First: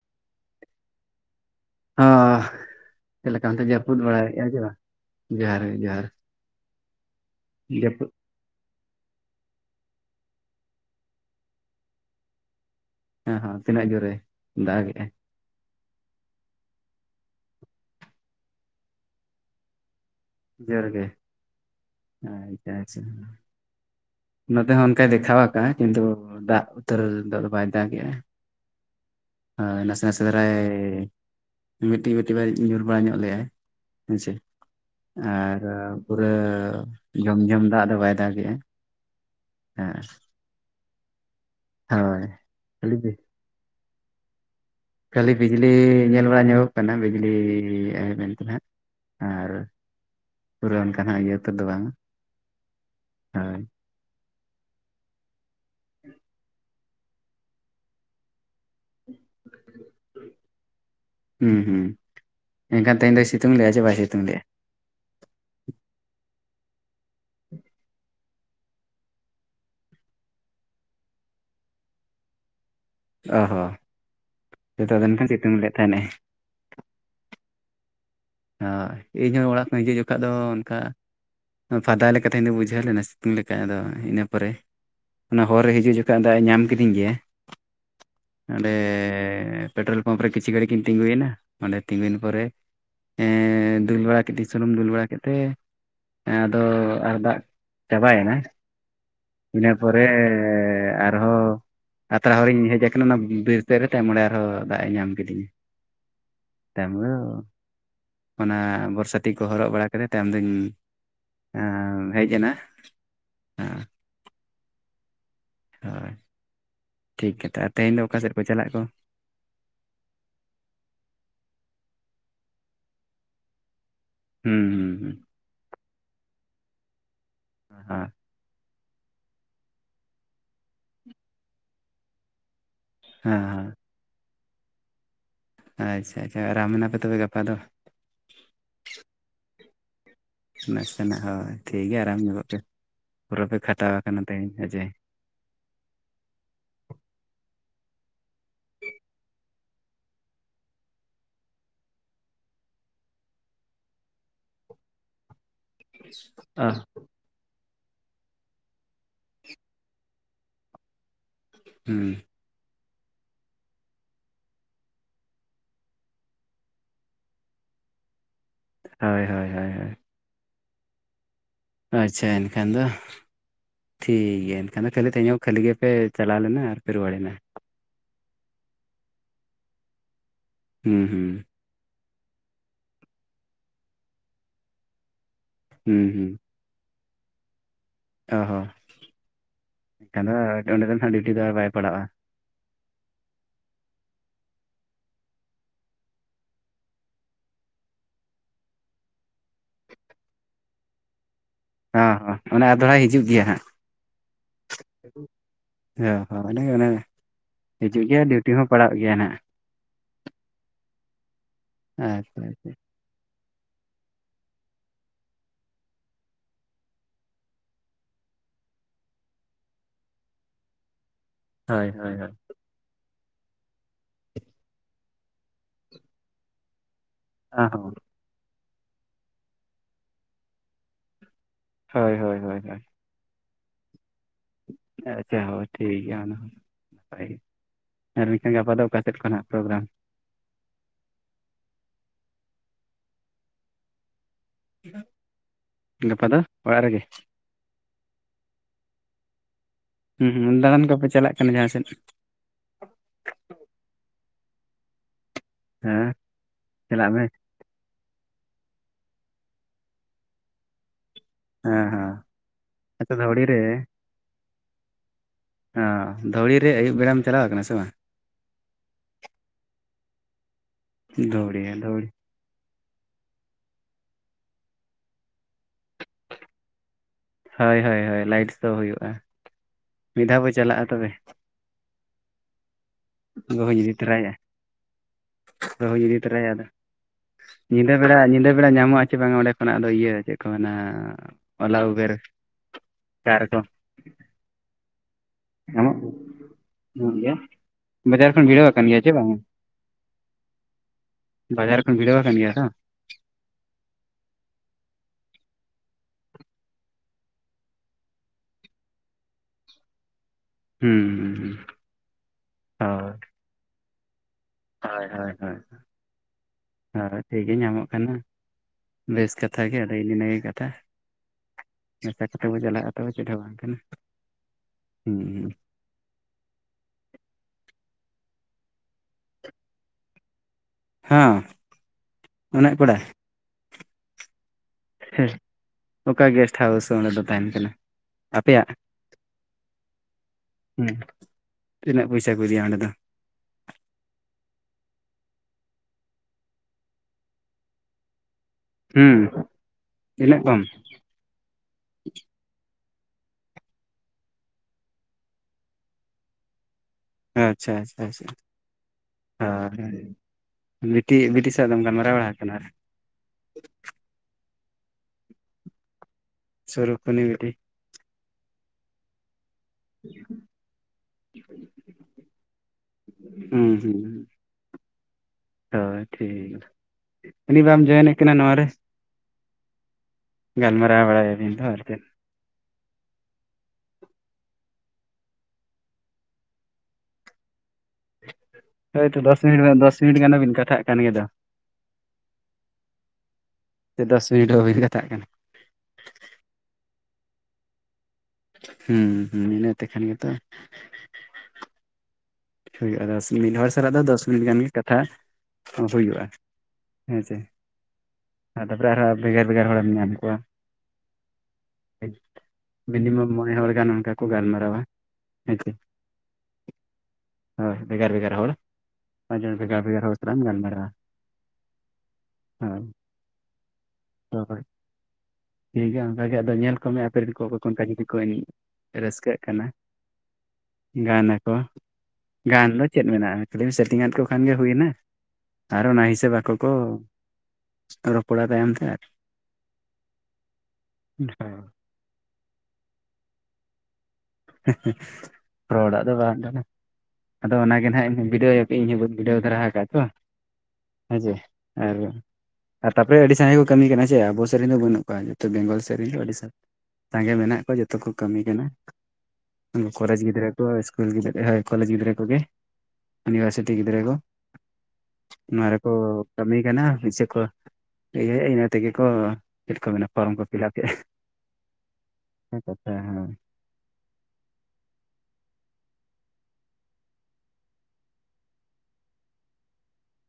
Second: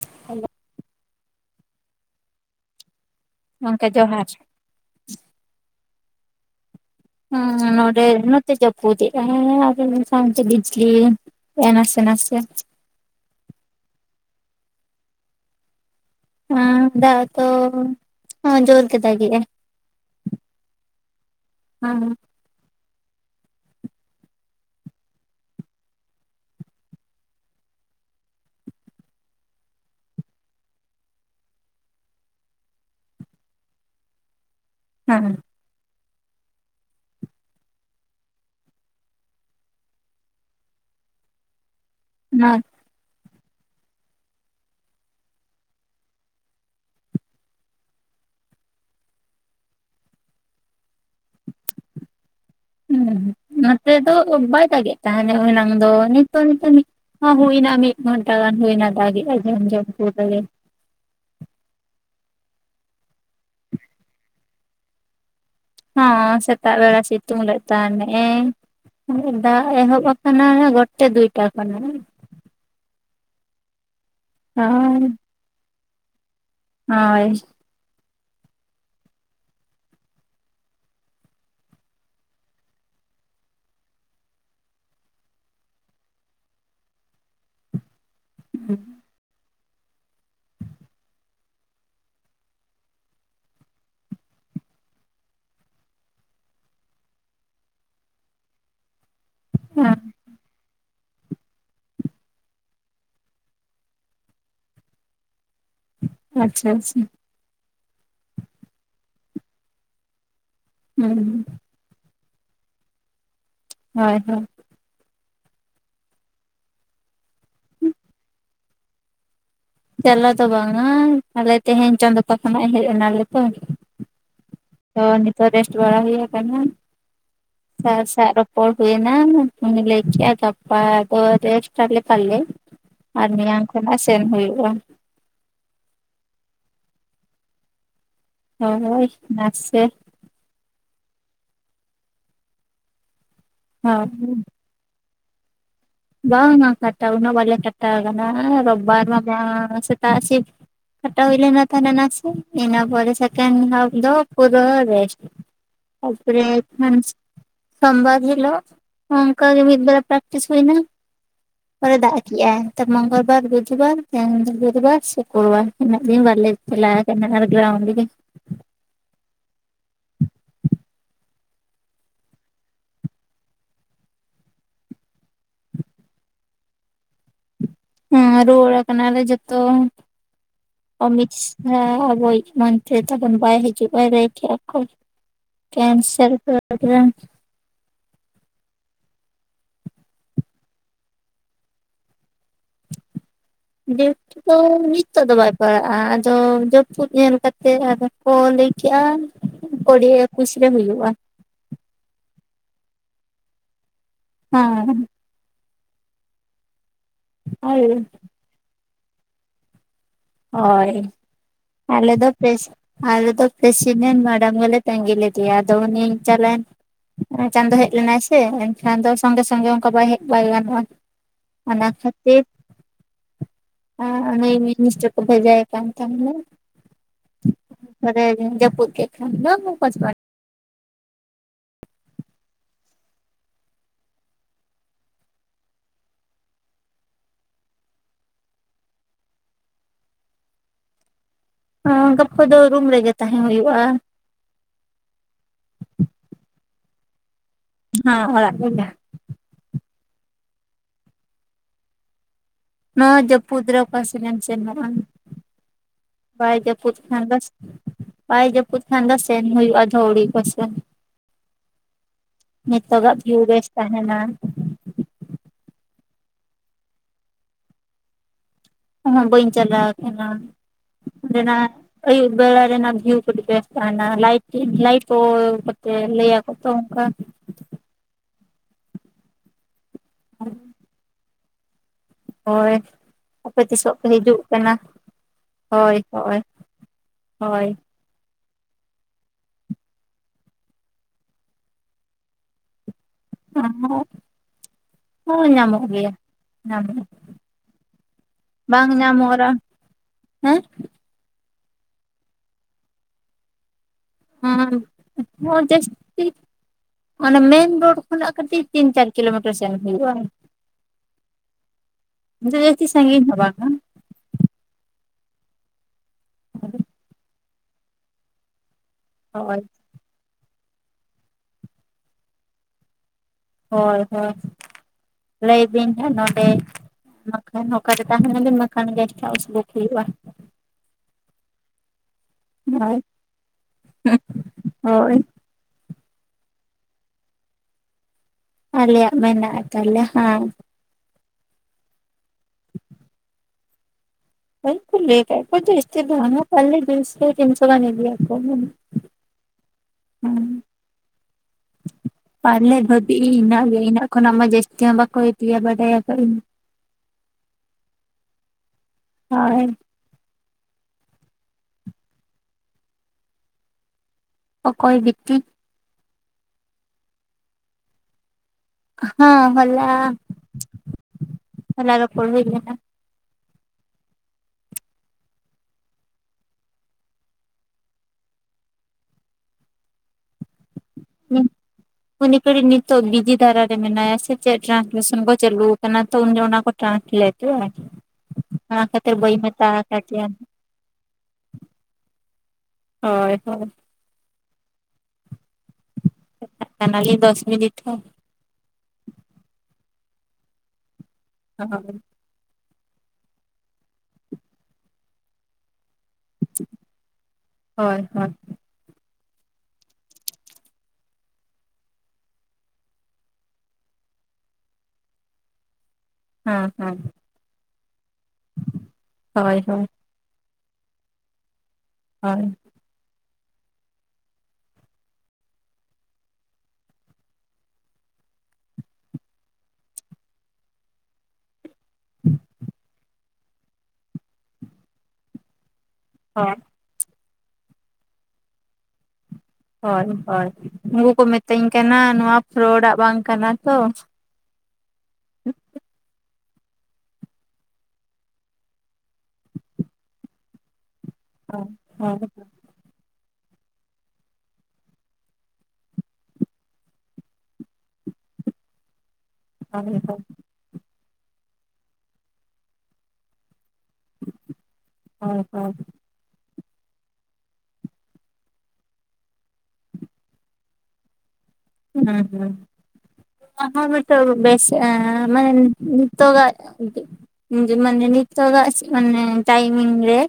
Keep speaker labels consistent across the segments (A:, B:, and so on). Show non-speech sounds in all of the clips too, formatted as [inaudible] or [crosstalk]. A: [unintelligible] ᱦᱮᱞᱳᱜ ᱾
B: ᱚ-ᱚᱦ, ᱪᱮᱫ ᱞᱮᱠᱟ
A: ᱜᱚᱝᱠᱮ
B: ᱡᱟᱹᱯᱩᱫ
A: ᱡᱚᱦᱟᱨ
B: ᱵᱟᱲᱟᱭᱮᱫᱼᱟ ᱥᱮ ᱵᱟᱝ ᱡᱚᱦᱟᱨ ᱜᱮ ᱡᱚᱦᱟᱨ ᱾
A: ᱦᱩᱸ ᱱᱚᱰᱮ ᱦᱤᱱᱳᱛ ᱾ ᱡᱟᱯᱩᱫ ᱮᱫᱟᱭ ᱟᱨ ᱤᱱᱟᱹᱥᱟᱸᱣᱛᱮ ᱵᱤᱡᱞᱤ ᱮ ᱱᱟᱥᱮ ᱱᱟᱥᱮ ᱾
B: ᱦᱮᱸ ᱦᱮᱸ ᱛᱤᱱᱟᱹᱜ ᱡᱳᱨᱮ ᱫᱟᱜᱮᱜᱼᱟ?
A: ᱟᱸ ᱫᱟᱜ ᱫᱚ ᱡᱳᱨᱜᱮ ᱫᱟᱜ ᱜᱮ ᱟᱭ ᱾
B: ᱡᱳᱨ ᱜᱮ,
A: ᱦᱚᱸ
B: ᱟᱪᱪᱷᱟ -ᱟᱪ-ᱪᱷᱟ ᱾ ᱱᱚᱛᱮ ᱦᱚᱸ ᱚᱱᱠᱟᱭ ᱫᱮᱠᱷᱟᱣ ᱟᱠᱟᱱᱟ ᱠᱤᱱᱛᱩ ᱫᱟᱜ ᱩᱛᱟᱹᱨᱨ ᱫᱚ ᱵᱟᱭ ᱫᱟᱜᱮᱜᱼᱟ ᱾ ᱱᱟᱥᱮᱹ ᱱᱟᱥᱮᱹ ᱫᱷᱟᱨᱟᱭᱭ ᱢᱤᱫᱴᱤᱡ ᱢᱮᱫᱴᱤᱡ ᱵᱟᱨᱤᱭ ᱧᱩᱨ ᱵᱟᱲᱟ ᱧᱚᱜ ᱞᱮᱜᱟᱭ ᱦᱮᱸᱥᱮ
A: ᱦᱚᱸ
B: ᱟᱨ ᱯᱩᱨᱟᱹ ᱡᱷᱚᱢ ᱡᱷᱚᱢ ᱫᱟᱜ ᱫᱚ ᱵᱟᱭ ᱫᱟᱜᱮᱜᱼᱟ ᱟᱨ ᱦᱳᱭ,
A: ᱱᱚ
B: ᱠᱷᱟᱹᱞᱤ ᱜᱮ ᱠᱷᱟᱹᱞᱤ ᱵᱤᱡᱽᱞᱤ ᱧᱮᱞ ᱢᱟ ᱧᱮᱞᱚᱜ ᱠᱟᱱᱟ ᱵᱤᱡᱽᱞᱤ ᱮᱜ ᱟᱭ ᱢᱮᱱᱛᱮ ᱱᱟᱜ ᱟᱨ ᱯᱩᱨᱟᱹᱚᱱᱠᱟ ᱱᱟᱜ ᱤᱭᱟᱹ ᱛᱮᱫᱚ ᱵᱟᱝᱼᱟ ᱾
A: ᱦᱩᱸ ᱱᱚᱛᱮ ᱫᱚ ᱵᱟᱭ ᱫᱟᱜᱮᱛ ᱛᱟᱦᱮᱱᱮ ᱮᱱᱟᱝ ᱫᱚ ᱱᱤᱛᱚ ᱱᱤᱛᱳ ᱱᱤᱡ ᱦᱚᱸ ᱦᱩᱭ ᱱᱟ ᱢᱤᱫ ᱜᱷᱚᱱᱴᱟ. ᱜᱟᱱ ᱦᱩᱭᱱᱟ ᱫᱟᱜ ᱮᱫᱟᱭ ᱡᱷᱚᱢ ᱡᱷᱚᱢ ᱡᱳᱨ ᱛᱮᱜᱮ ᱾
B: ᱦᱩᱸ ᱦᱩᱸ ᱢᱮᱱᱠᱷᱟᱱ ᱛᱮᱹᱦᱮᱹᱧ ᱫᱚ ᱥᱤᱛᱩᱝ ᱞᱮᱜᱟᱭ ᱪᱮ ᱵᱟᱭ ᱥᱤᱛᱩᱝ ᱞᱮᱜ ᱟ?
A: ᱦᱚᱸ ᱥᱮᱛᱟᱜ ᱵᱮᱲᱟ ᱥᱤᱛᱩᱝ ᱞᱮᱫ ᱛᱟᱦᱮ ᱱᱮᱜ ᱮ ᱫᱟᱜ ᱮᱦᱚᱵ ᱟᱠᱟᱱᱟ ᱜᱚᱴ-ᱴᱮ ᱫᱩᱭᱴᱟ ᱠᱷᱚᱱᱟᱜ ᱾
B: ᱚ -ᱦᱚ ᱱᱤᱛᱚᱜ
A: ᱦᱳᱭ
B: ᱢᱮᱱᱠᱷᱟᱱᱮ ᱥᱤᱛᱩᱝ ᱞᱮᱫ ᱛᱟᱦᱮᱱᱮ ᱾
A: ᱦᱳᱻᱭ ᱾
B: ᱚᱭ ᱤᱧᱦᱚᱸ ᱚᱲᱟᱜ ᱠᱷᱚᱱ ᱦᱤᱡᱩᱜ ᱡᱚᱠᱷᱟ ᱫᱚ ᱚᱱᱠᱟᱼᱼ ᱯᱷᱟᱫᱟ ᱞᱮᱠᱟ ᱛᱮᱹᱦᱮᱹᱧ ᱫᱚ ᱵᱩᱡᱷᱟᱹᱣ ᱞᱮᱱᱟ ᱥᱤᱛᱩᱝ ᱞᱮᱠᱟ ᱟᱫᱚ ᱤᱱᱟᱹ ᱯᱚᱨᱮᱼᱼ ᱚᱱᱟ ᱦᱚᱨ ᱨᱮ ᱦᱤᱡᱩᱜ ᱡᱚᱠᱷᱚᱱ ᱫᱟᱜ ᱮ ᱧᱟᱢ ᱠᱤᱫᱤᱧ ᱜᱮᱭᱟ ᱚᱸᱰᱮᱻ ᱯᱮᱴᱨᱳᱞ ᱯᱟᱢᱯ ᱨᱮ ᱠᱤᱪᱷᱩ ᱜᱷᱟᱹᱲ ᱠᱤᱱ ᱛᱤᱸᱜᱩᱭᱱᱟ ᱚᱸᱰᱮ ᱛᱤᱸᱜᱩᱭᱮᱱ ᱯᱚᱨᱮ ᱮᱸ ᱫᱩᱞ ᱵᱟᱲᱟ ᱠᱤᱴᱤᱡ ᱥᱩᱱᱩᱢ ᱫᱩᱞ ᱵᱟᱲᱟ ᱠᱮᱛᱮ ᱮᱸ ᱟᱫᱚ ᱟᱨ ᱫᱟᱜ ᱪᱟᱵᱟᱭᱮᱱᱟ? ᱤᱱᱟᱹ
A: ᱟᱪᱪᱷᱟ
B: ᱯᱚᱨᱮᱻ ᱟᱨᱦᱚ ᱟᱛᱲᱟ ᱦᱚᱨᱤᱧ ᱦᱮᱡ ᱟᱠᱟᱱᱟ ᱚᱱᱟ ᱵᱤᱨ ᱥᱮᱛ ᱨᱮ ᱛᱟᱭᱚᱢ ᱚᱸᱲᱮ ᱟᱨᱦᱚᱸ ᱫᱟᱜ ᱮ ᱧᱟᱢ ᱠᱤᱫᱤᱧᱟ ᱾
A: ᱟᱪᱪᱷᱟ
B: ᱛᱟᱭᱚᱢ ᱫᱚ ᱚᱱᱟ ᱵᱚᱨᱥᱟᱛᱤ ᱠᱚ ᱦᱚᱨᱚᱜ ᱵᱟᱲᱟ ᱠᱟᱛᱮᱫ ᱛᱟᱭᱚᱢ ᱫᱩᱧ
A: ᱦᱩᱸ ᱾
B: ᱮᱻᱢ ᱦᱮᱡ ᱮᱱᱟ, ᱟᱸ ᱾
A: ᱦᱚᱭ -ᱦᱚᱭ ᱾
B: ᱦᱚᱭ, ᱴᱷᱤᱠ ᱜᱮᱭᱟᱛᱚ ᱛᱮᱹᱦᱮᱹᱧ ᱫᱚ ᱚᱠᱟ ᱥᱮᱫ ᱠᱚ ᱪᱟᱞᱟᱜ ᱠᱚ?
A: ᱪᱚᱞᱚ ᱫᱚ ᱵᱟᱝᱟ ᱟᱞᱮ ᱛᱮᱹᱦᱮᱹᱧ ᱪᱟᱸᱫ ᱚ ᱠᱚ ᱠᱷᱚᱱᱟᱜ ᱦᱮᱡ ᱮᱱᱟᱞᱮ ᱛᱚ ᱾
B: ᱦᱩᱸ -ᱦᱩᱸ -ᱦᱩᱸ ᱾
A: ᱛ ᱨᱮᱹᱥᱴ ᱵᱟᱲᱟ ᱦᱩᱭ-ᱭᱟ ᱠᱟᱱᱟ, ᱥᱟᱨ
B: ᱦᱮᱸ
A: ᱥᱟᱨᱚ ᱯᱚᱲ ᱦᱩᱭᱱᱟ ᱩᱱᱤ ᱞᱟᱹᱭ ᱠᱮᱜ ᱟᱭ ᱜᱟᱯᱟ ᱫᱚ ᱨᱮᱹᱥᱴ ᱞᱮᱠᱟ ᱞᱮ ᱟᱨ ᱢᱮᱭᱟᱝ
B: ᱦᱮᱸ
A: ᱠᱷᱚᱱᱟᱜ ᱥᱮᱱ ᱦᱩᱭᱩᱜᱼᱟ ᱾
B: ᱟᱪᱷᱟ -ᱟᱪᱷᱟ, ᱟᱨᱟᱢᱮᱱᱟᱯᱮ ᱛᱚᱵᱮ ᱜᱟᱯᱟ ᱫᱚ ᱾
A: ᱦᱳᱭ-ᱦᱳᱭ, ᱱᱟᱮ ᱾
B: ᱱᱟᱥᱮᱱᱟᱜ ᱦᱳᱭ ᱴᱷᱤᱠ ᱜᱮᱭᱟ, ᱟᱨᱟᱢ ᱧᱚᱜᱚᱜ ᱯᱮ ᱯᱩᱨᱟᱹ ᱯᱮ ᱠᱷᱟᱴᱟᱣ
A: ᱦᱳᱭ
B: ᱠᱟᱱᱟ ᱛᱮᱹᱦᱤᱧ ᱦᱮ ᱡᱮ ᱾
A: ᱵᱟᱝ ᱵᱟᱝ ᱠᱟᱴᱟᱣᱱᱟ ᱵᱚᱞᱮ ᱠᱟᱴᱟᱣ ᱠᱟᱱᱟ ᱠᱟᱱᱟ ᱨᱵᱟ ᱨᱵᱟ ᱥᱤᱛᱟᱜ ᱥᱮᱜ ᱠᱷᱴᱟ ᱦᱩᱭ ᱞᱮᱱᱟ ᱛᱟᱦᱚᱞᱮ ᱱᱟᱥᱮ ᱤᱱᱟᱹ ᱯᱚᱨᱮ ᱥᱮᱠᱮᱱᱰ ᱫᱚ ᱯᱩᱨᱟᱹ ᱨᱤᱥᱴ [unintelligible] ᱥᱳᱢᱵᱟᱨ ᱦᱤᱞᱟᱜ ᱚᱝᱠᱟ ᱜᱤ ᱢᱤᱫ ᱵᱮᱲᱟ ᱯᱨᱮᱠᱴᱤᱥ ᱦᱩᱭᱱᱟ ᱟᱨᱚ
B: ᱦᱩᱸ
A: ᱫᱟᱜ ᱠᱮᱫᱟᱭ ᱢᱚᱝᱜᱚᱞ ᱵᱟᱨ ᱵᱩᱫᱵᱟᱨ ᱮᱱ ᱵᱩᱫᱵᱟᱨ ᱥᱩᱠᱨᱵᱟᱨ, ᱠᱱᱟ ᱫᱤᱱ ᱵᱟᱨᱞᱤᱟᱨ ᱠᱷᱮᱞᱟ ᱟᱠᱟᱫ ᱡᱽᱟᱲᱜᱨᱟᱢ ᱨᱤᱜᱤ
B: ᱦᱳᱭ ᱦᱳᱭ ᱦᱳᱭᱳ ᱟᱪᱷᱟ ᱮᱱᱠᱷᱟᱱ ᱫᱚ ᱴᱷᱤᱠ ᱜᱮᱭᱟ ᱮᱱᱠᱷᱟᱱ ᱫᱚ ᱠᱷᱟᱹᱞᱤ ᱛᱮᱦᱧᱚᱜ ᱠᱷᱟᱹᱞᱤ ᱜᱮᱯᱮ ᱪᱟᱞᱟᱣ ᱞᱮᱱᱟ ᱟᱨ ᱯᱮ ᱨᱩᱣᱟᱹᱲᱮᱱᱟ
A: ᱦᱮ ᱨᱩᱣᱟᱹᱲ ᱠᱟᱱᱟᱞᱮ ᱡᱚᱛᱚ
B: ᱦᱩᱸ ᱦᱩᱸ
A: ᱚᱢᱤᱠᱥ ᱦᱮᱸ ᱟᱵᱩᱭᱤᱡ ᱢᱚᱱᱛᱨᱤ ᱛᱟᱵᱚᱱ ᱵᱟᱭ ᱦᱤᱡᱩᱜ ᱟ ᱞᱟᱭ ᱠᱮᱛ-ᱟ ᱠᱩ
B: ᱦᱩᱸ ᱦᱩᱸ
A: ᱠᱮᱱᱥᱟᱨ ᱯᱨᱚᱜᱨᱟᱢ
B: ᱚ ᱦᱚᱸ ᱮᱱᱠᱷᱟᱱ ᱫᱚ ᱚᱸᱰᱮ ᱫᱚ ᱱᱟᱦᱜ ᱰᱤᱭᱩᱴᱤ ᱫᱚ ᱵᱟᱭ ᱯᱟᱲᱟᱜᱼᱟ
A: ᱰᱮᱣᱴᱤᱜ ᱟᱫᱚ ᱱᱤᱛᱚᱜ ᱫᱚ ᱵᱟᱭ ᱯᱟᱲᱟᱜᱼᱟ ᱟᱫᱚ ᱡᱟᱹᱯᱩᱫ ᱧᱮᱞ ᱠᱟᱛᱮᱫ ᱟᱫᱚ ᱠᱚ ᱞᱟᱹᱭ ᱠᱮᱫᱼᱟ ᱠᱩᱲᱤ ᱮᱠᱩᱥ ᱨᱮ ᱦᱩᱭᱩᱜᱼᱟ
B: ᱚ ᱦᱚᱸᱮᱸ ᱚᱱᱟ ᱟᱨ ᱫᱚᱲᱟᱭ ᱦᱤᱡᱩᱜ ᱜᱮᱭᱟ ᱦᱟᱸᱜ
A: ᱦᱮᱸ
B: ᱚ ᱦᱚᱸ ᱚᱱᱮ ᱚᱱᱮ ᱦᱤᱡᱩᱜ ᱜᱮᱭᱟ ᱤᱭᱩᱴᱤ ᱦᱚᱸ ᱯᱟᱲᱟᱜ ᱜᱮᱭᱟ ᱱᱟᱦᱟᱜ
A: ᱦᱳᱭ ᱟᱞᱮ ᱫᱚ
B: ᱟᱪᱪᱷᱟ
A: ᱯᱮᱥ
B: ᱟᱪᱪᱷᱟ
A: ᱼᱼ ᱟᱞᱮ ᱫᱚ ᱯᱤᱥᱤ ᱯᱮᱥᱤᱰᱮᱱᱴ ᱢᱮᱰᱟᱢ ᱦᱚᱸᱞᱮ ᱛᱟᱸᱜᱤᱞᱤᱫᱤᱭᱟ ᱟᱫᱚ ᱩᱱᱤ ᱪᱟᱞᱟᱱ ᱪᱟᱸᱫᱚ ᱦᱮᱡ ᱞᱮᱱᱟᱭ ᱥᱮ ᱮᱱᱠᱷᱟᱱ ᱫᱚ ᱥᱚᱸᱜᱮ ᱥᱚᱝᱜᱮ ᱚᱱᱠᱟ ᱵᱟᱭ ᱦᱮᱡ ᱵᱟᱭ ᱜᱟᱱᱚᱜᱼᱟ ᱚᱱᱟ
B: ᱦᱳᱭ ᱦᱳᱭ ᱦᱳᱭ
A: ᱠᱷᱟᱹᱛᱤᱨ ᱟᱸ ᱩᱱᱤ ᱢᱤᱱᱤᱥᱴᱮᱴ ᱵᱷᱮᱡᱟᱭ ᱠᱟᱱ ᱛᱟᱦᱮᱱ ᱞᱮ
B: ᱦᱮᱸ ᱦᱚᱸ
A: [inaudible] ᱡᱟᱹᱯᱩᱫ ᱠᱮᱫ ᱠᱷᱟᱱ ᱫᱚ ᱯᱚᱡᱯᱚᱱ
B: ᱦᱳᱭ ᱦᱳᱭ ᱦᱳᱭ᱾ ᱟᱪᱷᱟ ᱟᱪᱷᱟ, ᱦᱳᱭ, ᱴᱷᱤᱠ ᱜᱮᱭᱟ ᱚᱱᱟ ᱦᱚᱸ ᱾ ᱦᱳᱭ ᱟᱨ ᱢᱮᱱᱠᱷᱟᱱ ᱜᱟᱯᱟ ᱫᱚ ᱚᱠᱟ ᱥᱮᱫ ᱠᱷᱚᱱ ᱦᱟᱸᱜ ᱯᱨᱳᱜᱨᱟᱢ?
A: ᱮ ᱜᱟᱯᱚ ᱫᱚ ᱨᱩᱢ ᱨᱮᱜᱮ ᱛᱟᱦᱮᱸ ᱦᱩᱭᱩᱜᱼᱟ ᱾
B: ᱜᱟᱯᱟ ᱫᱚ ᱚᱲᱟᱜ ᱨᱮ ᱜᱮ?
A: ᱦᱮᱸ, ᱚᱲᱟᱜ ᱨᱮ ᱜᱮ ᱾
B: ᱦᱩᱸ ᱦᱩᱸ, ᱫᱟᱬᱟᱱ ᱠᱚᱯᱮ ᱪᱟᱞᱟᱜ ᱠᱟᱱᱟ ᱡᱟᱦᱟᱸ ᱥᱮᱫ?
A: ᱱᱚᱣᱟ ᱡᱟᱹᱯᱩᱫ ᱨᱮ ᱚᱠᱟ ᱥᱮᱱᱮᱢ ᱥᱮᱱᱚᱜᱼᱟ,
B: ᱦᱮᱸ
A: ᱵᱟᱭ ᱡᱟᱹᱯᱩᱫ
B: ᱪᱟᱞᱟᱜ ᱢᱮ
A: ᱠᱷᱟᱱ ᱫᱚ ᱵᱟᱭ ᱡᱟᱹᱯᱩᱫ ᱠᱷᱟᱱ ᱫᱚ ᱥᱮᱱ ᱦᱩᱭᱩᱜᱼᱟ ᱫᱷᱟᱹᱣᱲᱤ ᱠᱚ ᱥᱮᱱ ᱾
B: ᱦᱮᱸ ᱦᱮᱸ
A: ᱱᱤᱛᱚᱜᱟ
B: ᱟᱪᱪᱷᱟ
A: ᱵᱷᱤᱭᱩ
B: ᱫᱷᱟᱹᱣᱲᱤ ᱨᱮ
A: ᱵᱮᱥ ᱛᱟᱦᱮᱱᱟ ᱾
B: ᱚ, ᱫᱷᱟᱹᱣᱲᱤ ᱨᱮ ᱟᱹᱭᱩᱵ ᱵᱮᱲᱟᱢ ᱪᱟᱞᱟᱣ ᱠᱟᱱᱟ ᱥᱮ ᱵᱟᱝ?
A: ᱦᱚᱸ ᱵᱟᱹᱧ ᱪᱟᱞᱟᱣ ᱟᱠᱟᱱᱟ
B: ᱫᱷᱟᱹᱣᱲᱤ
A: ᱚᱸᱰᱮᱱᱟᱜ
B: ᱫᱷᱟᱹᱣᱲᱤ
A: ᱟᱹᱭᱩᱵ ᱾ ᱵᱮᱲᱟ ᱨᱮᱱᱟᱜ ᱵᱷᱤᱭᱩ ᱠᱚ ᱵᱮᱥ ᱛᱟᱦᱮᱱᱟ ᱞᱟᱭᱤᱴ ᱞᱟᱭᱤᱴ ᱠᱟᱛᱮ ᱞᱟᱹᱭ ᱟᱠᱚ ᱛᱚ ᱚᱱᱠᱟ ᱾
B: ᱦᱳᱭ ᱦᱳᱭ, ᱦᱳᱭ ᱞᱟᱭᱤᱴ ᱫᱚ ᱦᱩᱭᱩᱜᱼᱟ, ᱢᱤᱫ ᱫᱷᱟᱹᱣ ᱵᱚ ᱪᱟᱞᱟᱜᱼᱟ ᱛᱚᱵᱮ᱾
A: ᱦᱳᱭ ᱾ ᱟᱯᱮ
B: ᱵᱟᱹᱦᱩᱧ ᱤᱫᱤ
A: ᱛᱤᱥᱚᱜ ᱯᱮ
B: ᱛᱚᱨᱟᱭᱟ
A: ᱦᱤᱡᱩᱜ ᱠᱟᱱᱟ? ᱦᱳᱭ
B: ᱵᱟᱹᱦᱩᱧ ᱤᱫᱤ
A: ᱦᱳᱭ
B: ᱛᱚᱨᱟᱭᱟ ᱟᱫᱚ
A: ᱦᱳᱭ ᱾
B: ᱧᱤᱫᱟᱹ ᱵᱮᱲᱟ ᱧᱤᱫᱟᱹ ᱵᱮᱲᱟ ᱧᱟᱢᱚᱜ ᱟᱥᱮ ᱵᱟᱝᱟ ᱚᱸᱰᱮ ᱠᱷᱚᱱᱟᱜ ᱟᱫᱚ ᱤᱭᱟᱹ ᱪᱮᱫ ᱠᱚ ᱢᱮᱱᱟ ᱚᱞᱟ ᱩᱵᱮᱨ? ᱠᱟᱨ ᱠᱚ
A: [unintelligible] ᱦᱳᱭ ᱧᱟᱢᱚᱜ ᱜᱮᱭᱟ, ᱧᱟᱢ ᱜᱮ
B: ᱧᱟᱢᱚᱜ ᱜᱮᱭᱟ ᱵᱟᱡᱟᱨ ᱠᱷᱚᱱ ᱵᱷᱤᱲᱟᱹᱣ
A: ᱾
B: ᱟᱠᱟᱱ
A: ᱵᱟᱝ
B: ᱜᱮᱭᱟ ᱪᱮ
A: ᱧᱟᱢᱚᱜᱼᱟ ᱾ ᱦᱮᱸ ᱾
B: ᱵᱟᱡᱟᱨ ᱠᱷᱚᱱ ᱵᱷᱤᱲᱟᱹᱣᱟ ᱟᱠᱟᱱ ᱜᱮᱭᱟ ᱛᱚ?
A: ᱦᱟᱸᱱ [unintelligible] ᱡᱟᱹᱥᱛᱤ ᱚᱱᱮ ᱢᱮᱱ ᱨᱚᱰ ᱠᱷᱚᱱᱟᱜ ᱠᱟᱹᱴᱤᱡ ᱛᱤᱱ ᱪᱟᱨ ᱠᱤᱞᱚᱢᱤᱴᱟᱹᱨ ᱥᱮᱱ ᱦᱩᱭᱩᱜᱼᱟ ᱾
B: ᱦᱩᱸ ᱦᱩᱸ ᱦᱩᱸ ᱾
A: ᱡᱮ ᱡᱟᱹᱥᱛᱤ ᱥᱟᱺᱜᱤᱧ ᱦᱚᱸ ᱵᱟᱝᱟ ᱾
B: ᱦᱚᱭ ᱦᱚᱭ ᱦᱚᱭ ᱦᱚᱭ ᱾ ᱦᱚᱭ ᱴᱷᱤᱠ ᱜᱮ ᱧᱟᱢᱚᱜ ᱠᱟᱱᱟ ᱵᱮᱥ
A: ᱦᱳᱭ
B: ᱠᱟᱛᱷᱟ ᱜᱮ ᱟᱰᱤ ᱱᱤᱱᱟᱹᱜᱮ ᱠᱟᱛᱷᱟ, ᱢᱮᱥᱟ ᱠᱟᱛᱮ ᱵᱚ ᱪᱟᱞᱟᱜᱼᱟ ᱛᱚ ᱪᱮᱫ ᱦᱚᱸ ᱵᱟᱝ ᱾
A: ᱦᱚᱭ ᱦᱚᱭ, ᱞᱟᱹᱭ ᱵᱤᱱ ᱦᱟᱸᱜ ᱱᱚᱰᱮ ᱢᱟᱠᱷᱟᱱ ᱚᱠᱟ ᱨᱮ ᱛᱟᱦᱮᱸᱱᱟ ᱵᱤᱱ ᱢᱟᱠᱷᱟᱱ ᱜᱮᱥᱴ ᱦᱟᱣᱩᱥ ᱵᱩᱠ ᱦᱩᱭᱩᱜᱼᱟ ᱾
B: ᱦᱚᱸ ᱾
A: ᱦᱚᱭ, ᱦᱩᱸᱜ-ᱩᱸ ᱾
B: ᱚᱠᱟ ᱜᱮᱥᱴ ᱦᱟᱣᱩᱥ ᱚᱸᱰᱮ ᱫᱚ ᱛᱟᱦᱮᱸᱱ ᱠᱟᱱᱟ ᱟᱯᱮᱭᱟᱜ?
A: ᱟᱞᱮᱭᱟᱜ ᱢᱮᱱᱟᱜ ᱛᱟᱞᱮ, ᱦᱟ ᱾
B: ᱦᱩᱸ, ᱛᱤᱱᱟᱹᱜ ᱯᱚᱭᱥᱟᱹ ᱠᱚ ᱤᱫᱤᱭᱟ ᱚᱸᱰᱮ ᱫᱚ?
A: ᱦᱚᱭ, ᱞᱟᱹᱭ ᱠᱟᱜ ᱠᱚᱭ ᱪᱚ ᱡᱟᱹᱥᱛᱤ ᱫᱚ ᱵᱟᱝᱟ ᱫᱩᱭᱥᱚ ᱛᱤᱱ ᱥᱚ ᱜᱟᱱ ᱤᱫᱤᱭᱟ ᱠᱚ ᱾
B: ᱦᱩᱸ, ᱤᱱᱟᱹᱜ ᱠᱚᱢ?
A: [inaudible] ᱯᱟᱞᱮᱜ ᱵᱷᱟᱵᱤ ᱤᱧ ᱤᱱᱟᱹᱜᱮ ᱤᱱᱟᱜ ᱠᱷᱚᱱ ᱢᱟ ᱡᱟᱸᱥᱛᱤ ᱦᱚᱸ ᱵᱟᱠᱚ ᱤᱫᱤᱭᱟ ᱵᱟᱰᱟᱭ ᱭᱟᱠᱟᱜ ᱟᱹᱧ ᱾
B: ᱟᱪᱪᱷᱟ ᱟᱪᱪᱷᱟ ᱟᱪᱪᱷᱟ,
A: ᱦᱳᱭ
B: ᱦᱚᱭ, ᱦᱚᱭ ᱾ ᱵᱤᱴᱤ ᱵᱤᱴᱤ ᱥᱟᱜ ᱫᱚᱢ ᱜᱟᱞᱢᱟᱨᱟᱣ ᱵᱟᱲᱟ ᱟᱠᱟᱱᱟ ᱟᱨ
A: ᱚᱠᱚᱭ ᱵᱤᱴᱤ?
B: ᱥᱚᱨᱩᱠᱩᱱᱤ ᱵᱤᱴᱤ ᱾
A: ᱦᱚᱸ, ᱦᱚᱞᱟ ᱦᱚᱞᱟ ᱨᱚᱯᱚᱲ ᱦᱩᱭ ᱞᱮᱱᱟ ᱾
B: ᱦᱩᱸ ᱦᱩᱸ ᱦᱩᱸ᱾ ᱦᱚᱭ, ᱴᱷᱤᱠ ᱾ ᱩᱱᱤ ᱵᱟᱢ ᱡᱚᱭᱮᱱᱮ ᱠᱟᱱᱟ ᱱᱚᱣᱟ ᱨᱮ? ᱜᱟᱞᱢᱟᱨᱟ ᱵᱟᱲᱟ ᱟᱹᱵᱤᱱ ᱫᱚ ᱟᱨ ᱪᱮᱫ ᱾
A: ᱩᱱᱤ ᱠᱩᱲᱤ ᱱᱤᱛᱚᱜ ᱵᱤᱡᱤ ᱫᱷᱟᱨᱟ ᱨᱮ ᱢᱮᱱᱟᱭᱟ ᱥᱮ ᱪᱮᱫ ᱴᱨᱟᱱᱥᱞᱮᱥᱚᱱ ᱠᱚ ᱪᱟᱹᱞᱩ ᱟᱠᱟᱱᱟ ᱛᱚ ᱩᱱᱤ ᱚᱱᱟ ᱠᱚ ᱴᱨᱟᱴᱞᱮᱴᱮ ᱟᱭ ᱾ ᱚᱱᱟ ᱠᱷᱟᱛᱤᱨ
B: ᱦᱳᱭᱛᱚ
A: ᱵᱟᱹᱧ
B: ᱫᱚᱥ ᱢᱤᱱᱤᱴ
A: ᱢᱮᱛᱟ
B: ᱫᱚᱥ
A: ᱟᱠᱟ
B: ᱢᱤᱱᱤᱴ
A: ᱫᱮᱭᱟ
B: ᱜᱟᱱ
A: ᱾
B: ᱦᱚᱸᱵᱤᱱ ᱠᱟᱛᱷᱟᱜ ᱠᱟᱱ ᱜᱮ ᱫᱚ
A: ᱦᱚᱭ ᱦᱚᱭ ᱾
B: ᱛᱮ ᱫᱚᱥ ᱢᱤᱱᱤᱴ ᱦᱚᱸ ᱵᱟᱱᱤᱱ ᱠᱟᱛᱷᱟᱜ ᱠᱟᱱᱟ ᱾
A: ᱠᱟᱱᱟᱞᱤᱧ ᱫᱚ [unintelligible] ᱦᱚᱸ
B: ᱦᱩᱸ ᱦᱩᱸ ᱤᱱᱟᱹ ᱛᱮᱠᱷᱟᱱ ᱜᱮᱛᱚ ᱾
A: ᱦᱚᱭ ᱾
B: ᱦᱩᱭᱩᱜᱼᱟ ᱫᱚᱥ, ᱢᱤᱫ ᱦᱚᱲ ᱥᱟᱞᱟᱜ ᱫᱚ ᱫᱚᱥ ᱢᱤᱱᱤᱴ ᱜᱟᱱ ᱜᱮ ᱠᱟᱛᱷᱟ ᱦᱚᱸ ᱦᱩᱭᱩᱜᱼᱟ᱾ ᱦᱮᱸᱥᱮ
A: ᱦᱳᱭ ᱦᱮᱸ
B: ᱟᱨ ᱛᱟᱨ ᱯᱚᱨᱮ ᱟᱨᱦᱚᱸ ᱵᱷᱮᱜᱟᱨ ᱵᱷᱮᱜᱟᱨ ᱦᱚᱲᱮᱢ ᱧᱟᱢ ᱠᱚᱣᱟ ᱾ ᱢᱤᱱᱤᱢᱟᱹᱢ ᱢᱚᱬᱮ ᱦᱚᱲ ᱜᱟᱱ ᱚᱱᱠᱟ ᱠᱚ ᱜᱟᱞᱢᱟᱨᱟᱣᱟ ᱦᱮᱸ ᱪᱮ᱾
A: ᱦᱚᱸ ᱦᱚᱸ ᱾
B: ᱦᱚᱭ ᱵᱷᱮᱜᱟᱨ ᱵᱷᱮᱜᱟᱨ ᱦᱚᱲ
A: ᱦᱳᱭ
B: ᱵᱷᱮᱜᱟᱨ
A: ᱦᱳᱭ
B: ᱵᱷᱮᱜᱟᱨ ᱦᱚᱲ ᱥᱟᱞᱟᱜ ᱮᱢ ᱜᱟᱞᱢᱟᱨᱟᱣᱟ ᱾
A: ᱦᱚᱭ ᱾
B: ᱦᱚᱭ ᱴᱷᱤᱠ ᱜᱮᱭᱟ ᱚᱱᱠᱟᱜᱮ ᱟᱫᱚ ᱧᱮᱞ ᱠᱚᱢᱮ ᱟᱯᱮ ᱨᱤᱱ ᱠᱚ ᱚᱠᱚᱭ ᱠᱚ ᱚᱱᱠᱟ ᱡᱩᱫᱤ ᱠᱚ ᱨᱟᱹᱥᱠᱟᱹᱜ ᱠᱟᱱᱟ ᱜᱟᱱᱟᱠᱚ ᱜᱟᱱ ᱫᱚ ᱪᱮᱫ ᱢᱮᱱᱟᱜᱼᱟ ᱯᱤᱞᱤᱢ ᱥᱤᱴᱤᱝ ᱧᱟᱫ ᱠᱚ ᱠᱷᱟᱱ ᱜᱮ ᱦᱩᱭᱮᱱᱟ ᱟᱨ ᱚᱱᱟ ᱦᱤᱸᱥ ᱵᱟᱠᱚ
A: ᱦᱳᱭ
B: ᱠᱚ, ᱨᱚᱯᱚᱲᱟ ᱛᱟᱭᱚᱢ ᱛᱮ ᱟᱨ
A: ᱦᱚᱭ ᱦᱚᱭ ᱩᱱᱠᱩ ᱠᱚ ᱢᱤᱛᱟᱹᱧ ᱠᱟᱱᱟ ᱱᱚᱣᱟ ᱯᱷᱨᱚᱰᱟᱜ ᱵᱟᱝ ᱠᱟᱱᱟ ᱛᱚ ᱾
B: [unintelligible] ᱯᱨᱚᱰᱟᱜ ᱫᱚ ᱵᱟᱝ ᱠᱟᱱᱟ ᱟᱫᱚ ᱚᱱᱟ ᱜᱮ ᱦᱟᱸᱜ ᱤᱧ ᱵᱤᱰᱟᱹᱣ ᱟᱯᱮ ᱤᱧ ᱵᱟᱹᱧ ᱵᱤᱰᱟᱹᱣ ᱫᱷᱟᱨᱟ ᱟᱠᱟᱫ ᱛᱚ ᱦᱮᱸ ᱥᱮ
A: ᱦᱳᱭ
B: ᱟᱨᱼᱼ
A: ᱦᱳᱭ
B: ᱟᱨ ᱛᱟᱯᱚᱨᱮ ᱟᱹᱰᱤ ᱥᱟᱸᱜᱮ ᱠᱚ ᱠᱟᱹᱢᱤ ᱠᱟᱱᱟ ᱦᱮᱸ ᱪᱮ ᱟᱵᱚ ᱥᱮᱫ ᱨᱮᱱ ᱫᱚ ᱵᱟᱹᱱᱩᱜ ᱠᱚᱣᱟ ᱡᱚᱛᱚ ᱵᱮᱝᱜᱚᱞ ᱥᱮᱫ ᱨᱮᱱ ᱫᱚ ᱟᱹᱰᱤ ᱥᱟᱜ ᱥᱟᱸᱜᱮ ᱢᱮᱱᱟᱜ ᱠᱚᱣᱟ ᱡᱷᱚᱛᱚ ᱠᱚ ᱠᱟᱹᱢᱤ ᱠᱟᱱᱟ ᱩᱱᱠᱩ
A: ᱦᱳᱭ
B: ᱠᱚᱞᱮᱡᱽ ᱜᱤᱫᱽᱨᱟᱹ ᱠᱚ ᱠᱚ ᱤᱥᱠᱩᱞ ᱜᱤᱫᱽᱨᱟᱹ ᱦᱳᱭ ᱠᱚᱞᱮᱡᱽ ᱜᱤᱫᱽᱨᱟᱹ ᱠᱚ ᱜᱮ ᱤᱭᱩᱱᱤᱵᱷᱟᱨᱥᱤᱴᱤ ᱜᱤᱫᱽᱨᱟᱹ ᱠᱚ
A: ᱦᱳᱭ ᱦᱳᱭ
B: ᱱᱚᱣᱟ ᱜᱮᱠᱚ ᱠᱟᱹᱢᱤ ᱠᱟᱱᱟ ᱥᱮ ᱠᱚᱼᱼ [unintelligible] ᱤᱱᱟᱹ ᱛᱮᱜᱮ ᱠᱚ ᱪᱮᱫ ᱠᱚ ᱢᱮᱱᱟ ᱯᱷᱚᱨᱚᱢ ᱠᱚ ᱯᱷᱤᱞᱟᱯ ᱮᱜᱼᱟ
A: ᱦᱩᱸ ᱦᱩᱸ [unintelligible] ᱦᱚᱸ ᱢᱤᱫ ᱴᱟᱝ ᱵᱮᱥ ᱢᱟᱱᱮ ᱱᱤᱛᱚᱜᱟᱜ [unintelligible] ᱡᱮ ᱢᱟᱱᱮ ᱱᱤᱛᱚᱜᱟᱜ ᱢᱟᱱᱮ ᱴᱟᱭᱢᱤᱝ ᱨᱮ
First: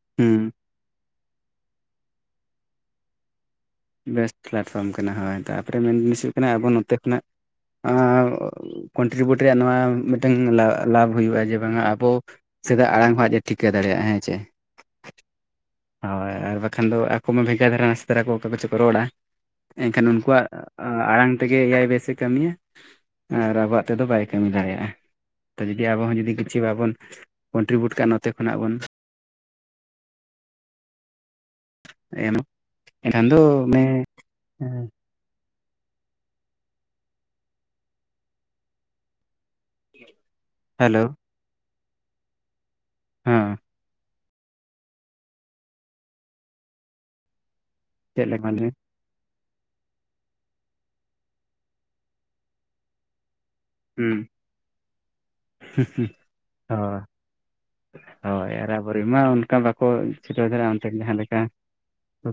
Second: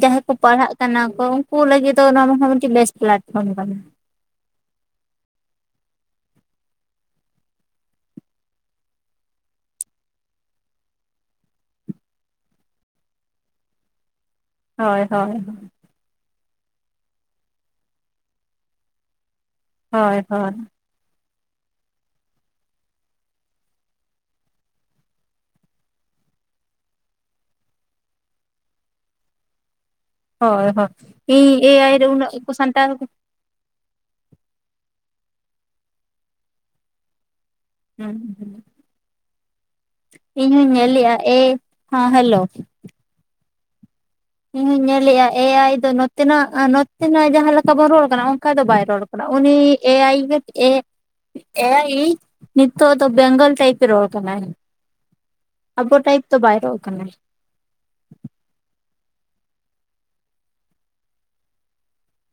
A: ᱡᱟᱦᱟᱸᱭ ᱠᱚ
B: ᱦᱮᱸ
A: ᱯᱟᱲᱦᱟᱜ ᱠᱟᱱᱟ ᱠᱚ ᱩᱱᱠᱩ ᱞᱟᱹᱜᱤᱫ ᱫᱚ ᱱᱚᱣᱟ ᱫᱚ ᱢᱤᱫᱴᱮᱱ ᱵᱮᱥᱴ ᱯᱞᱟᱴᱯᱷᱚᱨᱚᱢ ᱠᱟᱱᱟ
B: ᱵᱮᱥᱴ ᱯᱞᱟᱴᱯᱷᱨᱚᱢ ᱠᱟᱱᱟ ᱦᱳᱭ ᱛᱟᱯᱚᱨᱮ ᱢᱮᱱ ᱡᱤᱱᱤᱥ ᱦᱩᱭᱩᱜ ᱠᱟᱱᱟ ᱟᱵᱚ ᱱᱚᱛᱮ ᱠᱷᱚᱱᱟᱜ ᱠᱚᱱᱴᱨᱤᱵᱤᱭᱩᱴ ᱨᱮᱭᱟᱜ ᱱᱚᱣᱟ ᱢᱤᱫᱴᱮᱱ ᱞᱟᱵᱷ ᱞᱟᱵᱷ ᱦᱩᱭᱩᱜᱼᱟ ᱡᱮ ᱵᱟᱝᱟ ᱟᱵᱚ ᱥᱮᱫᱟᱜ ᱟᱲᱟᱝ ᱦᱚᱸ ᱟᱡ ᱮ ᱴᱷᱤᱠᱟᱹ ᱫᱟᱲᱮᱭᱟᱜᱼᱟ ᱦᱮᱸ ᱪᱮ
A: ᱦᱳᱭ ᱦᱳᱭ
B: ᱦᱳᱭ ᱟᱨ ᱵᱟᱠᱷᱟᱱ ᱫᱚ ᱟᱠᱚ ᱢᱟ ᱵᱷᱮᱜᱟᱨ ᱫᱷᱟᱨᱟ ᱱᱟᱥᱮ ᱫᱷᱟᱨᱟ ᱠᱚ ᱚᱠᱟ ᱠᱚᱪᱚ ᱠᱚ ᱨᱚᱲᱟ ᱮᱱ ᱠᱷᱟᱱ
A: ᱦᱳᱭ
B: ᱩᱱᱠᱩᱣᱟᱜ
A: ᱦᱳᱭ
B: ᱟᱲᱟᱝ ᱛᱮᱜᱮ ᱮᱭᱟᱭ ᱵᱮᱥ ᱮ ᱠᱟᱹᱢᱤᱭᱟ ᱟᱨ ᱟᱵᱚᱣᱟᱜ ᱛᱮᱫᱚ ᱵᱟᱭ ᱠᱟᱹᱢᱤ ᱫᱟᱲᱮᱭᱟᱜᱼᱟ ᱛᱚ ᱡᱩᱫᱤ ᱟᱵᱚ ᱦᱚᱸ ᱡᱩᱫᱤ ᱠᱤᱪᱷᱩ ᱵᱟᱵᱚᱱ ᱠᱚᱱᱴᱨᱤᱵᱤᱭᱩᱴ ᱠᱟᱜ ᱱᱚᱛᱮ ᱠᱷᱚᱱᱟᱜ ᱵᱚᱱ
A: ᱦᱳᱭ ᱦᱳ ᱤᱧ ᱮ ᱟᱭ ᱨᱮ ᱩᱱᱟᱹᱜ ᱥᱟᱱᱛᱟᱲ [unintelligible]
B: ᱟᱫᱚ ᱢᱮ ᱦᱮᱸ
A: ᱦᱩᱸ ᱦᱩᱸ ᱤᱧ ᱦᱩᱧ ᱧᱮᱞ
B: ᱦᱮᱞᱳ
A: ᱞᱮᱭᱟ ᱮ ᱦᱚᱸ ᱦᱮᱞᱳ
B: ᱦᱮᱸ
A: ᱤᱧ ᱤᱧ ᱧᱮᱞᱮᱜᱼᱟ ᱮ ᱟᱭ ᱫᱚ ᱱᱚᱛᱮᱱᱟᱜ ᱱᱚᱛᱮᱱᱟᱜ ᱡᱟᱦᱟᱸ ᱞᱮᱠᱟ ᱵᱚᱱ ᱨᱚᱲ
B: ᱪᱮᱫ
A: ᱠᱟᱱᱟ
B: ᱞᱮᱠᱟ
A: ᱚᱱᱠᱟ
B: ᱞᱟᱹᱭ
A: ᱫᱚ
B: ᱢᱮ?
A: ᱵᱟᱭ ᱨᱚᱲᱼᱼ ᱩᱱᱤ ᱮ ᱟᱭ ᱮ ᱟᱭ ᱤ ᱱᱤᱛᱚᱜ ᱫᱚ ᱵᱮᱝᱜᱚᱞ ᱴᱟᱭᱤᱯ ᱨᱚᱲ
B: ᱦᱩᱸ
A: ᱠᱟᱱᱟᱭ ᱟᱵᱚ ᱴᱟᱭᱤᱯ ᱫᱚ ᱵᱟᱭ ᱨᱚᱲ
B: ᱦᱳᱭ
A: ᱠᱟᱱᱟ
B: ᱦᱳᱭ ᱟᱨ ᱟᱵᱚ ᱨᱮᱱ ᱢᱟ ᱚᱱᱠᱟ ᱵᱟᱠᱚ ᱪᱷᱩᱴᱟᱹᱣ ᱫᱟᱲᱮᱭᱟᱜᱼᱟ ᱚᱱᱛᱮᱱ ᱡᱟᱦᱟᱸ ᱞᱮᱠᱟ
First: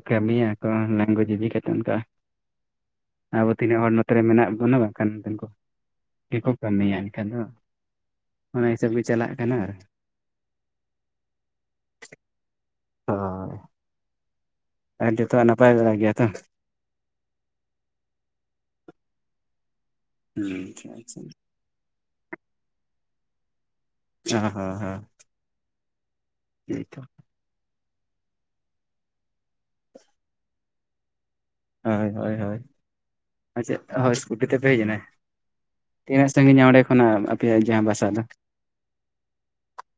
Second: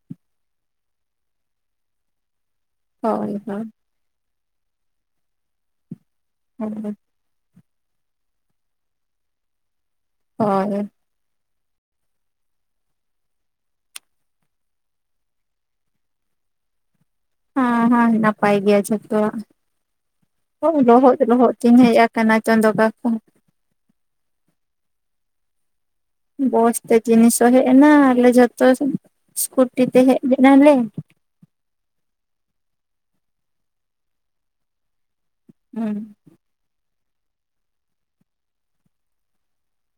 B: ᱠᱟᱹᱢᱤᱭᱟ ᱟᱠᱚ ᱞᱮᱝᱜᱩᱭᱮᱡ ᱤᱫᱤ ᱠᱟᱛᱮ ᱚᱱᱠᱟ
A: ᱦᱳᱭ
B: ᱟᱵᱚ
A: ᱦᱳᱭ
B: ᱛᱤᱱᱟᱹᱜ ᱦᱚᱲ ᱱᱚᱛᱮ ᱨᱮ ᱢᱮᱱᱟᱜ ᱵᱚᱱᱟ ᱵᱟᱝ ᱠᱷᱟᱱ ᱚᱱᱛᱮ ᱠᱚ ᱠᱟᱹᱢᱤᱭᱟ ᱮᱱᱠᱷᱟᱱ ᱫᱚ ᱚᱱᱟ ᱦᱤᱥᱟᱹᱵ ᱜᱮ ᱪᱟᱞᱟᱜ ᱠᱟᱱᱟ ᱟᱨᱼᱼ
A: ᱦᱳᱭ ᱦᱳᱭ
B: [unintelligible] ᱟᱨ ᱡᱚᱛᱚᱣᱟᱜ ᱱᱟᱯᱟᱭ ᱵᱟᱲᱟ ᱜᱮᱭᱟ ᱛᱚ
A: ᱦᱮᱸ ᱦᱮᱸ ᱱᱟᱯᱟᱭ ᱜᱮᱭᱟ ᱡᱚᱛᱚᱭᱟᱜ
B: ᱦᱚᱸ
A: ᱞᱚᱦᱚᱫ ᱞᱚᱦᱚᱫᱼᱼ ᱛᱤᱧ ᱦᱮᱡ ᱟᱠᱟᱱᱟ ᱪᱚᱱᱫᱚ ᱠᱟᱠᱩ
B: [unintelligible] ᱦᱮᱸ ᱦᱮᱸ
A: ᱵᱚᱥ ᱛᱮ ᱡᱤᱱᱤᱥ ᱦᱚᱸ ᱦᱮᱡ ᱮᱱᱟ ᱟᱞᱮ ᱡᱚᱛᱚ ᱥᱠᱩᱴᱤ ᱛᱮ ᱦᱮᱡ ᱞᱮᱱᱟ ᱞᱮ
B: ᱦᱳᱭ ᱦᱳᱭ ᱦᱳᱭ ᱟᱪᱷᱟ ᱦᱳᱭ ᱥᱠᱩᱴᱤ ᱛᱮᱯᱮ ᱦᱮᱡ ᱮᱱᱟ
A: ᱦᱩᱸ
B: ᱛᱤᱱᱟᱹᱜ ᱥᱟᱺᱜᱤᱧ ᱟ ᱚᱸᱰᱮ ᱠᱷᱚᱱᱟᱜ ᱟᱯᱮᱭᱟᱜ ᱡᱟᱦᱟᱸ ᱵᱟᱥᱟ ᱫᱚ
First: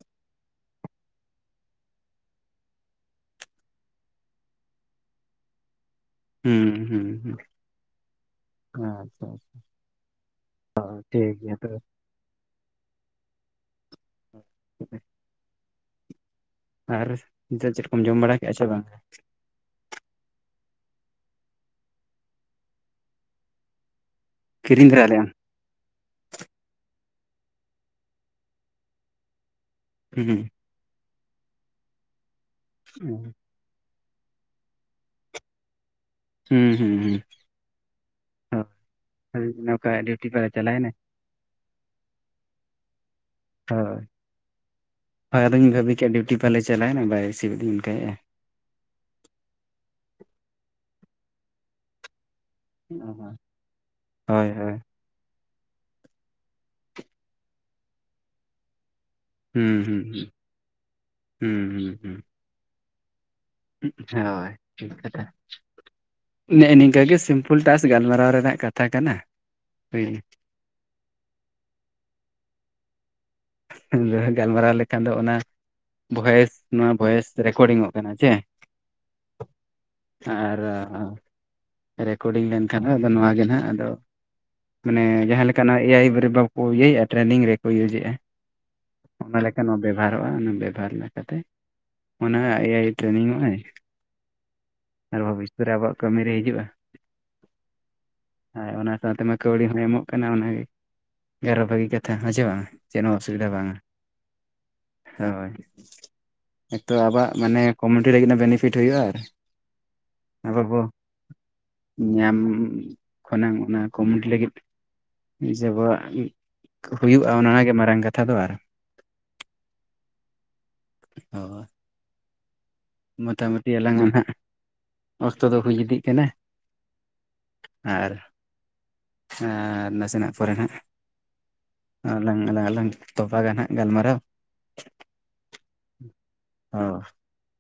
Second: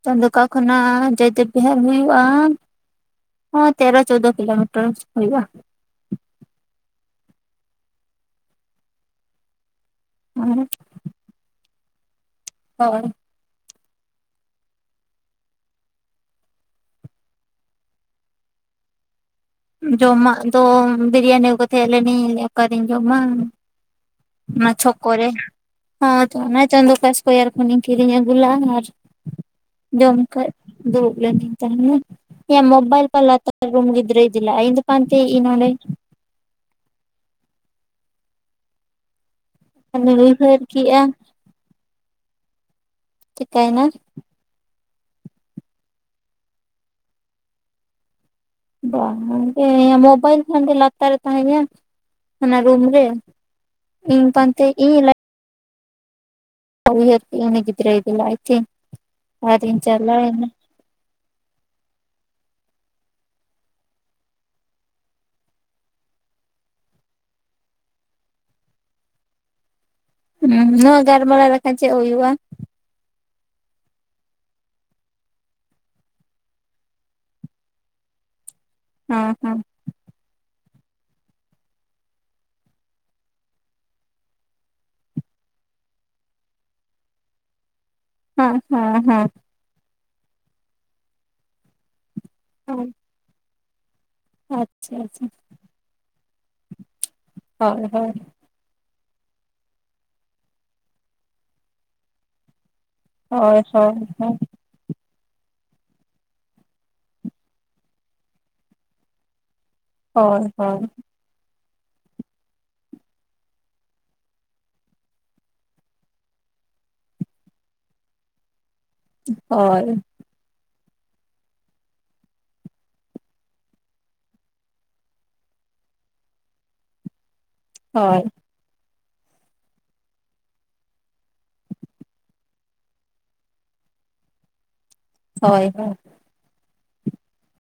A: [unintelligible] ᱠᱷᱚᱱᱟᱜ ᱡᱚᱭᱫᱮᱵ ᱵᱤᱦᱟᱨ ᱦᱩᱭᱩᱜᱼᱟ ᱚ ᱛᱮᱨᱚ ᱪᱳᱣᱫᱚ ᱠᱤᱞᱳᱢᱤᱴᱚᱨ ᱦᱩᱭᱩᱜᱼᱟ
B: ᱦᱩᱸ ᱦᱩᱸ ᱦᱩᱸ ᱟᱪᱪᱷᱟ ᱟᱪᱪᱷᱟᱼᱼ
A: ᱢᱟᱸᱦᱟ ᱨᱮ
B: ᱦᱚ ᱴᱷᱤᱠ ᱜᱮᱭᱟ ᱛᱚ᱾
A: ᱦᱳᱭ᱾
B: [inaudible] ᱟᱨ ᱱᱤᱛᱚᱜ ᱪᱮᱫ ᱠᱚᱢ ᱡᱚᱢ ᱵᱟᱲᱟ ᱠᱮᱫᱼᱟ ᱪᱮ ᱵᱟᱝ ᱜᱮ?
A: ᱡᱚᱢᱟᱜ ᱫᱚ ᱵᱤᱨᱤᱭᱟᱱᱤ ᱟᱹᱜᱩ ᱠᱟᱛᱮᱜ ᱦᱮᱡ ᱞᱮᱱᱟᱹᱧ, ᱚᱠᱟᱨᱤᱧ ᱡᱚᱢᱟ? ᱚᱱᱟ
B: ᱠᱤᱨᱤᱧ
A: ᱪᱷᱚᱠ
B: ᱫᱟᱨᱟ
A: ᱠᱚᱨᱮ᱾
B: ᱞᱮᱫᱟᱢ
A: ᱦᱚᱸᱜᱼᱚᱭ ᱛᱚ ᱚᱱᱟ ᱪᱟᱸᱫᱚᱠᱟ ᱥᱠᱚᱭᱮᱨ ᱠᱷᱚᱱᱤᱧ ᱠᱤᱨᱤᱧ ᱟᱹᱜᱩ ᱞᱮᱜᱼᱟ ᱟᱨ ᱡᱚᱢ
B: ᱦᱩᱸ
A: ᱠᱮᱫ ᱫᱩᱲᱩ ᱞᱮᱱᱟᱹᱧ ᱛᱟᱦᱮᱱᱟᱹᱧ, ᱢᱳᱵᱟᱭᱤᱞ
B: ᱦᱩᱸ
A: [unintelligible] ᱨᱩᱢ ᱜᱤᱫᱽᱨᱟᱹᱭ ᱤᱫᱤ ᱞᱮᱜᱼᱟ ᱤᱧ ᱫᱚ ᱯᱟᱱᱛᱮᱭᱮᱜ ᱟᱹᱧ ᱱᱚᱸᱰᱮ᱾
B: ᱦᱩᱸ ᱦᱩᱸ ᱦᱩᱸ ᱚ ᱱᱚᱝᱠᱟ
A: ᱟᱫᱚᱧ
B: ᱰᱤᱭᱩᱴᱤ ᱯᱟᱞᱮ
A: ᱩᱭᱦᱟᱹᱨ
B: ᱪᱟᱞᱟᱣᱮᱱᱟ᱾
A: ᱠᱮᱜᱼᱟ ᱪᱮᱠᱟᱭᱮᱱᱟ
B: ᱦᱳᱭ ᱦᱳᱭ ᱟᱫᱚᱧ ᱵᱷᱟᱹᱵᱤ ᱠᱮᱫᱼᱟ ᱰᱤᱭᱩᱴᱤ ᱯᱟᱞᱮ ᱪᱟᱞᱟᱣᱮᱱᱟᱭ, ᱵᱟᱭ ᱨᱤᱥᱤᱵᱷᱮᱫ ᱫᱚ ᱟᱫᱚᱧ ᱚᱱᱠᱟᱭᱮᱫᱼᱟ᱾
A: ᱵᱟᱝ ᱜᱮ ᱢᱳᱵᱟᱭᱤᱞ ᱯᱷᱚᱱ ᱜᱮ ᱞᱟᱛᱟᱨ ᱨᱮ ᱛᱟᱦᱮᱸᱜᱼᱟ ᱾ ᱚᱱᱟ ᱨᱩᱢ ᱨᱮ, ᱤᱧ
B: ᱦᱳᱭ
A: ᱯᱟᱱᱛᱮᱭᱮᱜ
B: ᱦᱳᱭ
A: ᱤᱧ ᱛᱚ ᱩᱭᱦᱟᱹᱨ ᱠᱮᱜᱼᱟᱹᱧ ᱩᱱᱩ ᱜᱤᱫᱽᱨᱟᱹᱭ ᱤᱫᱤ ᱞᱮᱜᱼᱟ ᱛᱤᱧ᱾ ᱟᱨᱤᱧ
B: ᱦᱩᱸ ᱦᱩᱸ ᱦᱩᱸ,
A: ᱪᱟᱞᱟᱣᱮᱱᱟ
B: ᱦᱩᱸ ᱦᱩᱸ ᱦᱩᱸ᱾ ᱩᱸᱜ ᱦᱳᱭ ᱴᱷᱤᱠ ᱠᱟᱛᱷᱟ᱾ ᱱᱮᱜᱼᱮ ᱱᱤᱝᱠᱟᱹ ᱜᱮ ᱥᱤᱢᱯᱩᱞ ᱴᱟᱥ ᱜᱟᱞᱢᱟᱨᱟᱣ ᱨᱮᱱᱟᱜ ᱠᱟᱛᱷᱟ ᱠᱟᱱᱟ ᱦᱩᱭ᱾
A: ᱦᱩᱸ ᱱᱚᱶᱟ ᱜᱟᱞᱢᱟᱨᱟᱣ ᱞᱮᱠᱷᱟᱱ ᱪᱮᱫ ᱦᱳᱭᱳᱜᱼᱟ?
B: ᱟᱫᱚ ᱜᱟᱞᱢᱟᱨᱟᱣ ᱞᱮᱠᱷᱟᱱ ᱫᱚ ᱚᱱᱟ ᱵᱷᱚᱭᱮᱥ ᱱᱚᱶᱟ ᱵᱷᱚᱭᱮᱥ ᱨᱮᱠᱚᱨᱰᱤᱝᱼᱚᱜ ᱠᱟᱱᱟ ᱡᱮ᱾
A: ᱚᱸ ᱦᱚᱸ᱾
B: ᱟᱨ ᱨᱮᱠᱚᱨᱰᱤᱝ ᱞᱮᱱᱠᱷᱟᱱ ᱟᱫᱚ ᱱᱚᱣᱟ ᱜᱮ ᱦᱟᱸᱜ ᱟᱫᱚ ᱢᱟᱱᱮ ᱡᱟᱦᱟᱸ ᱞᱮᱠᱟᱱᱟᱜ ᱮᱭᱟᱭ ᱨᱮ ᱵᱟᱠᱚ ᱤᱭᱟᱹᱭᱮᱫᱼᱟ ᱴᱨᱮᱱᱤᱝ ᱨᱮᱠᱚ ᱤᱭᱩᱡᱮᱜᱼᱟ ᱾
A: ᱚ ᱦᱚᱸ ᱦᱚᱸ᱾
B: ᱞᱮᱠᱟᱱᱟᱜ ᱵᱮᱵᱷᱟᱨᱚᱜᱼᱟ, ᱚᱱᱟ ᱵᱮᱵᱚᱦᱟᱨ ᱞᱮᱠᱟᱛᱮ ᱚᱱᱟ ᱮᱭᱟᱭ ᱴᱨᱮᱱᱤᱝ ᱚᱜᱼᱟᱭ᱾
A: ᱟᱪᱪᱷᱟ ᱟᱪᱪᱷᱟ᱾
B: ᱯᱚᱨᱮ ᱟᱵᱚᱣᱟᱜ ᱠᱟᱹᱢᱤ ᱨᱮ ᱦᱤᱡᱩᱜᱼᱟ᱾
A: ᱦᱚᱭ ᱦᱚᱭ᱾
B: ᱦᱮᱸ ᱚᱱᱟ ᱥᱟᱶᱛᱮ ᱢᱟ ᱠᱟᱹᱣᱰᱤ ᱦᱚᱸᱭ ᱮᱢᱚᱜ ᱠᱟᱱᱟ ᱚᱱᱟᱜᱮ, ᱟᱨᱚ ᱵᱷᱟᱹᱜᱤ ᱠᱟᱛᱷᱟ ᱦᱮᱸ ᱪᱮ ᱵᱟᱝᱟ ᱪᱮᱫ ᱦᱚ ᱚᱥᱩᱵᱤᱫᱷᱟ
A: ᱦᱳᱭ
B: ᱵᱟᱝᱟ,
A: ᱦᱳᱭ ᱦᱳᱭ
B: ᱦᱳᱭ᱾ ᱮᱠᱛᱳ ᱟᱵᱚᱣᱟᱜ ᱢᱟᱱᱮ ᱠᱚᱢᱤᱭᱩᱱᱤᱴᱤ ᱞᱟᱹᱜᱤᱫ ᱵᱮᱱᱮᱯᱷᱤᱴ ᱦᱩᱭᱩᱜᱼᱟ᱾
A: ᱦᱳᱭ
B: ᱟᱵᱚ
A: ᱦᱳᱭ
B: ᱵᱚ ᱧᱟᱢ ᱠᱷᱚᱱᱟᱝ ᱚᱱᱟ ᱠᱚᱢᱤᱭᱩᱱᱤᱴᱤ ᱞᱟᱹᱜᱤᱫ ᱡᱮ ᱟᱵᱚᱣᱟᱜ ᱦᱩᱭᱩᱜᱼᱟ, ᱚᱱᱟᱜᱮ ᱢᱟᱨᱟᱝ ᱠᱟᱛᱷᱟ ᱫᱚ ᱟᱨ
A: ᱦᱚᱭ᱾
B: ᱦᱚ ᱾ ᱢᱚᱛᱟᱢᱩᱴᱤ ᱟᱞᱟᱝᱼᱟᱜ ᱦᱟᱸᱜ ᱚᱠᱛᱚ ᱫᱚ ᱦᱩᱭ ᱤᱫᱤᱜ ᱠᱟᱱᱟ᱾ ᱟᱨ
A: ᱦᱳᱭ
B: ᱟᱸᱻ ᱱᱟᱥᱮᱱᱟᱜ ᱯᱚᱨᱮ ᱦᱟᱸᱜ ᱟᱞᱟᱝ ᱟᱞᱟᱝ ᱛᱚᱯᱟᱜᱟ ᱱᱟᱦᱟᱜ ᱜᱟᱞᱢᱟᱨᱟᱣ ᱾
A: ᱦᱚᱭ ᱦᱚᱭ᱾
B: ᱦᱚ᱾